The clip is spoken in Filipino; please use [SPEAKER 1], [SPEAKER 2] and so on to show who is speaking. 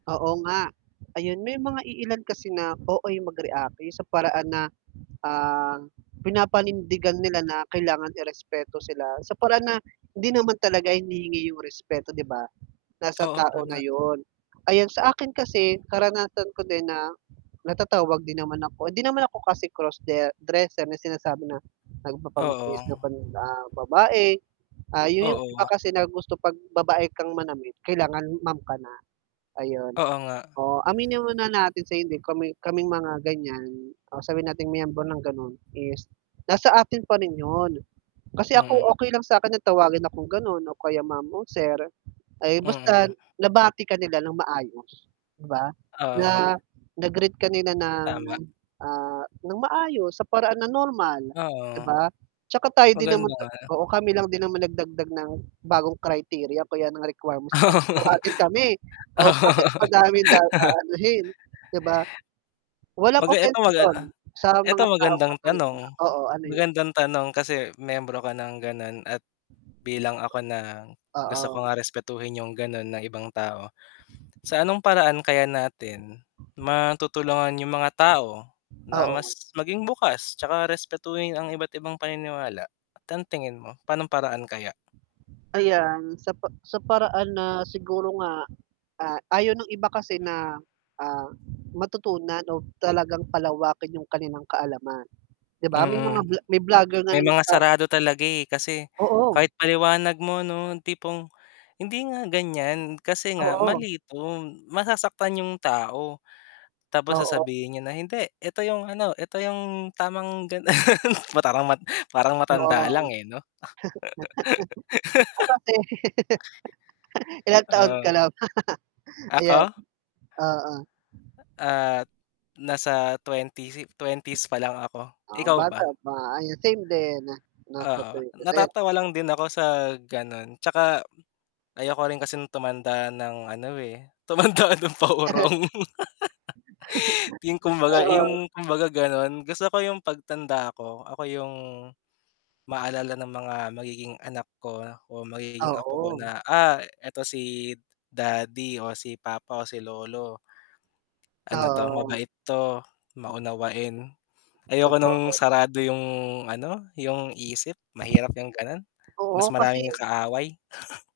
[SPEAKER 1] Oo nga. Ayun, may mga iilan kasi na OA mag-react, yung sa paraan na, ah, pinapanindigan nila na, kailangan i-respeto sila, sa paraan na, hindi naman talaga hinihingi yung respeto, 'di ba, nasa
[SPEAKER 2] Oo,
[SPEAKER 1] tao na
[SPEAKER 2] tama.
[SPEAKER 1] 'yon. Ayan, sa akin kasi, karanasan ko din na, natatawag din naman ako, hindi naman ako kasi cross-de dresser, na sinasabi na,
[SPEAKER 2] Oo.
[SPEAKER 1] nagpapangbihis na pan ah, babae, ah, 'yon yung iba
[SPEAKER 2] Oo.
[SPEAKER 1] kasi na gusto 'pag babae kang manamit, kailangan ma'am ka na, ayun.
[SPEAKER 2] Oo nga.
[SPEAKER 1] Oo, aminin mo na natin sa hindi, kami kaming mga ganyan, o sabihin nating miyembro ng gano'n is, nasa atin pa rin 'yon, kasi ako
[SPEAKER 2] Mm.
[SPEAKER 1] okay lang sa'kin na tawagin akong gano'n o kaya ma'am o sir, ay
[SPEAKER 2] Mm.
[SPEAKER 1] basta nabati ka nila ng maayos, 'di ba?
[SPEAKER 2] Oo nga.
[SPEAKER 1] Na na-greet ka nila ng,
[SPEAKER 2] Tama.
[SPEAKER 1] ah, ng maayos, sa paraan ng normal, 'di
[SPEAKER 2] Oo.
[SPEAKER 1] ba? Tsaka tayo din naman
[SPEAKER 2] Maganda
[SPEAKER 1] ta
[SPEAKER 2] nga.
[SPEAKER 1] oo, kami lang din naman nagdagdag ng bagong criteria o kaya ng requirements
[SPEAKER 2] Oo.
[SPEAKER 1] para tawagin kami, oh, bakit
[SPEAKER 2] Oo.
[SPEAKER 1] madaming da aanuhin, 'di ba? Walang
[SPEAKER 2] Kumbaga ito
[SPEAKER 1] offence
[SPEAKER 2] maga
[SPEAKER 1] 'yon, sa
[SPEAKER 2] ito
[SPEAKER 1] mga taong
[SPEAKER 2] magandang tanong,
[SPEAKER 1] matalino. Oo, ano yan.
[SPEAKER 2] magandang tanong kasi miyembro ka ng gano'n, at bilang ako na, gusto ko
[SPEAKER 1] Oo.
[SPEAKER 2] nga respetuhin yung gano'n ng ibang tao. Sa anong paraan kaya natin, matutulungan yung mga tao, na
[SPEAKER 1] Oo.
[SPEAKER 2] mas maging bukas, tsaka respetuhin ang iba't ibang paniniwala. Tan tingin mo, pa'no'ng paraan kaya?
[SPEAKER 1] Ayan, sa pa sa paraan na, siguro nga, ah, ayaw ng iba kasi na, ah, matutunan o talagang palawakin yung kanilang kaalaman. 'Di ba, may
[SPEAKER 2] Mm.
[SPEAKER 1] mga vlo may vlogger nga
[SPEAKER 2] May
[SPEAKER 1] na
[SPEAKER 2] mga
[SPEAKER 1] nagsa
[SPEAKER 2] sarado talaga, eh, kasi
[SPEAKER 1] Oo.
[SPEAKER 2] kahit paliwanag mo 'no, yung tipong, "Hindi nga ganyan, kasi nga
[SPEAKER 1] Oo.
[SPEAKER 2] mali 'to, masasaktan yung tao", tapos
[SPEAKER 1] Oo.
[SPEAKER 2] sasabihin niya na, "Hindi ito yung ano, ito yung tamang gan". Parang mat parang
[SPEAKER 1] 'Yon.
[SPEAKER 2] matanda lang, eh, 'no?
[SPEAKER 1] Ah, kasi ilang taon ka
[SPEAKER 2] Oo.
[SPEAKER 1] na ba? Ayan,
[SPEAKER 2] Ako?
[SPEAKER 1] oo.
[SPEAKER 2] Ah, nasa 20 si 20s pa lang ako,
[SPEAKER 1] Ah,
[SPEAKER 2] ikaw
[SPEAKER 1] bata
[SPEAKER 2] ba?
[SPEAKER 1] pa, ah, same din, nasa
[SPEAKER 2] Oo.
[SPEAKER 1] 30s, ayan.
[SPEAKER 2] Natatawa lang din ako sa gano'n, tsaka, ayoko rin kasing tumanda ng ano, eh, tumanda ng paurong. Yung kumbaga,
[SPEAKER 1] Oo.
[SPEAKER 2] yung, kumbaga gano'n, gusto ko yung pagtanda ko, ako yung maalala ng mga magiging anak ko, o magiging apo ko
[SPEAKER 1] Oo.
[SPEAKER 2] na, "Ah, eto si daddy, o si papa, o si lolo." "Ano 'to,
[SPEAKER 1] Oo.
[SPEAKER 2] mabait 'to, maunawain". Ayoko no'ng
[SPEAKER 1] Totoo.
[SPEAKER 2] sarado yung ano, yung isip, mahirap yung gano'n, mas
[SPEAKER 1] Oo, kasi
[SPEAKER 2] maraming kaaway.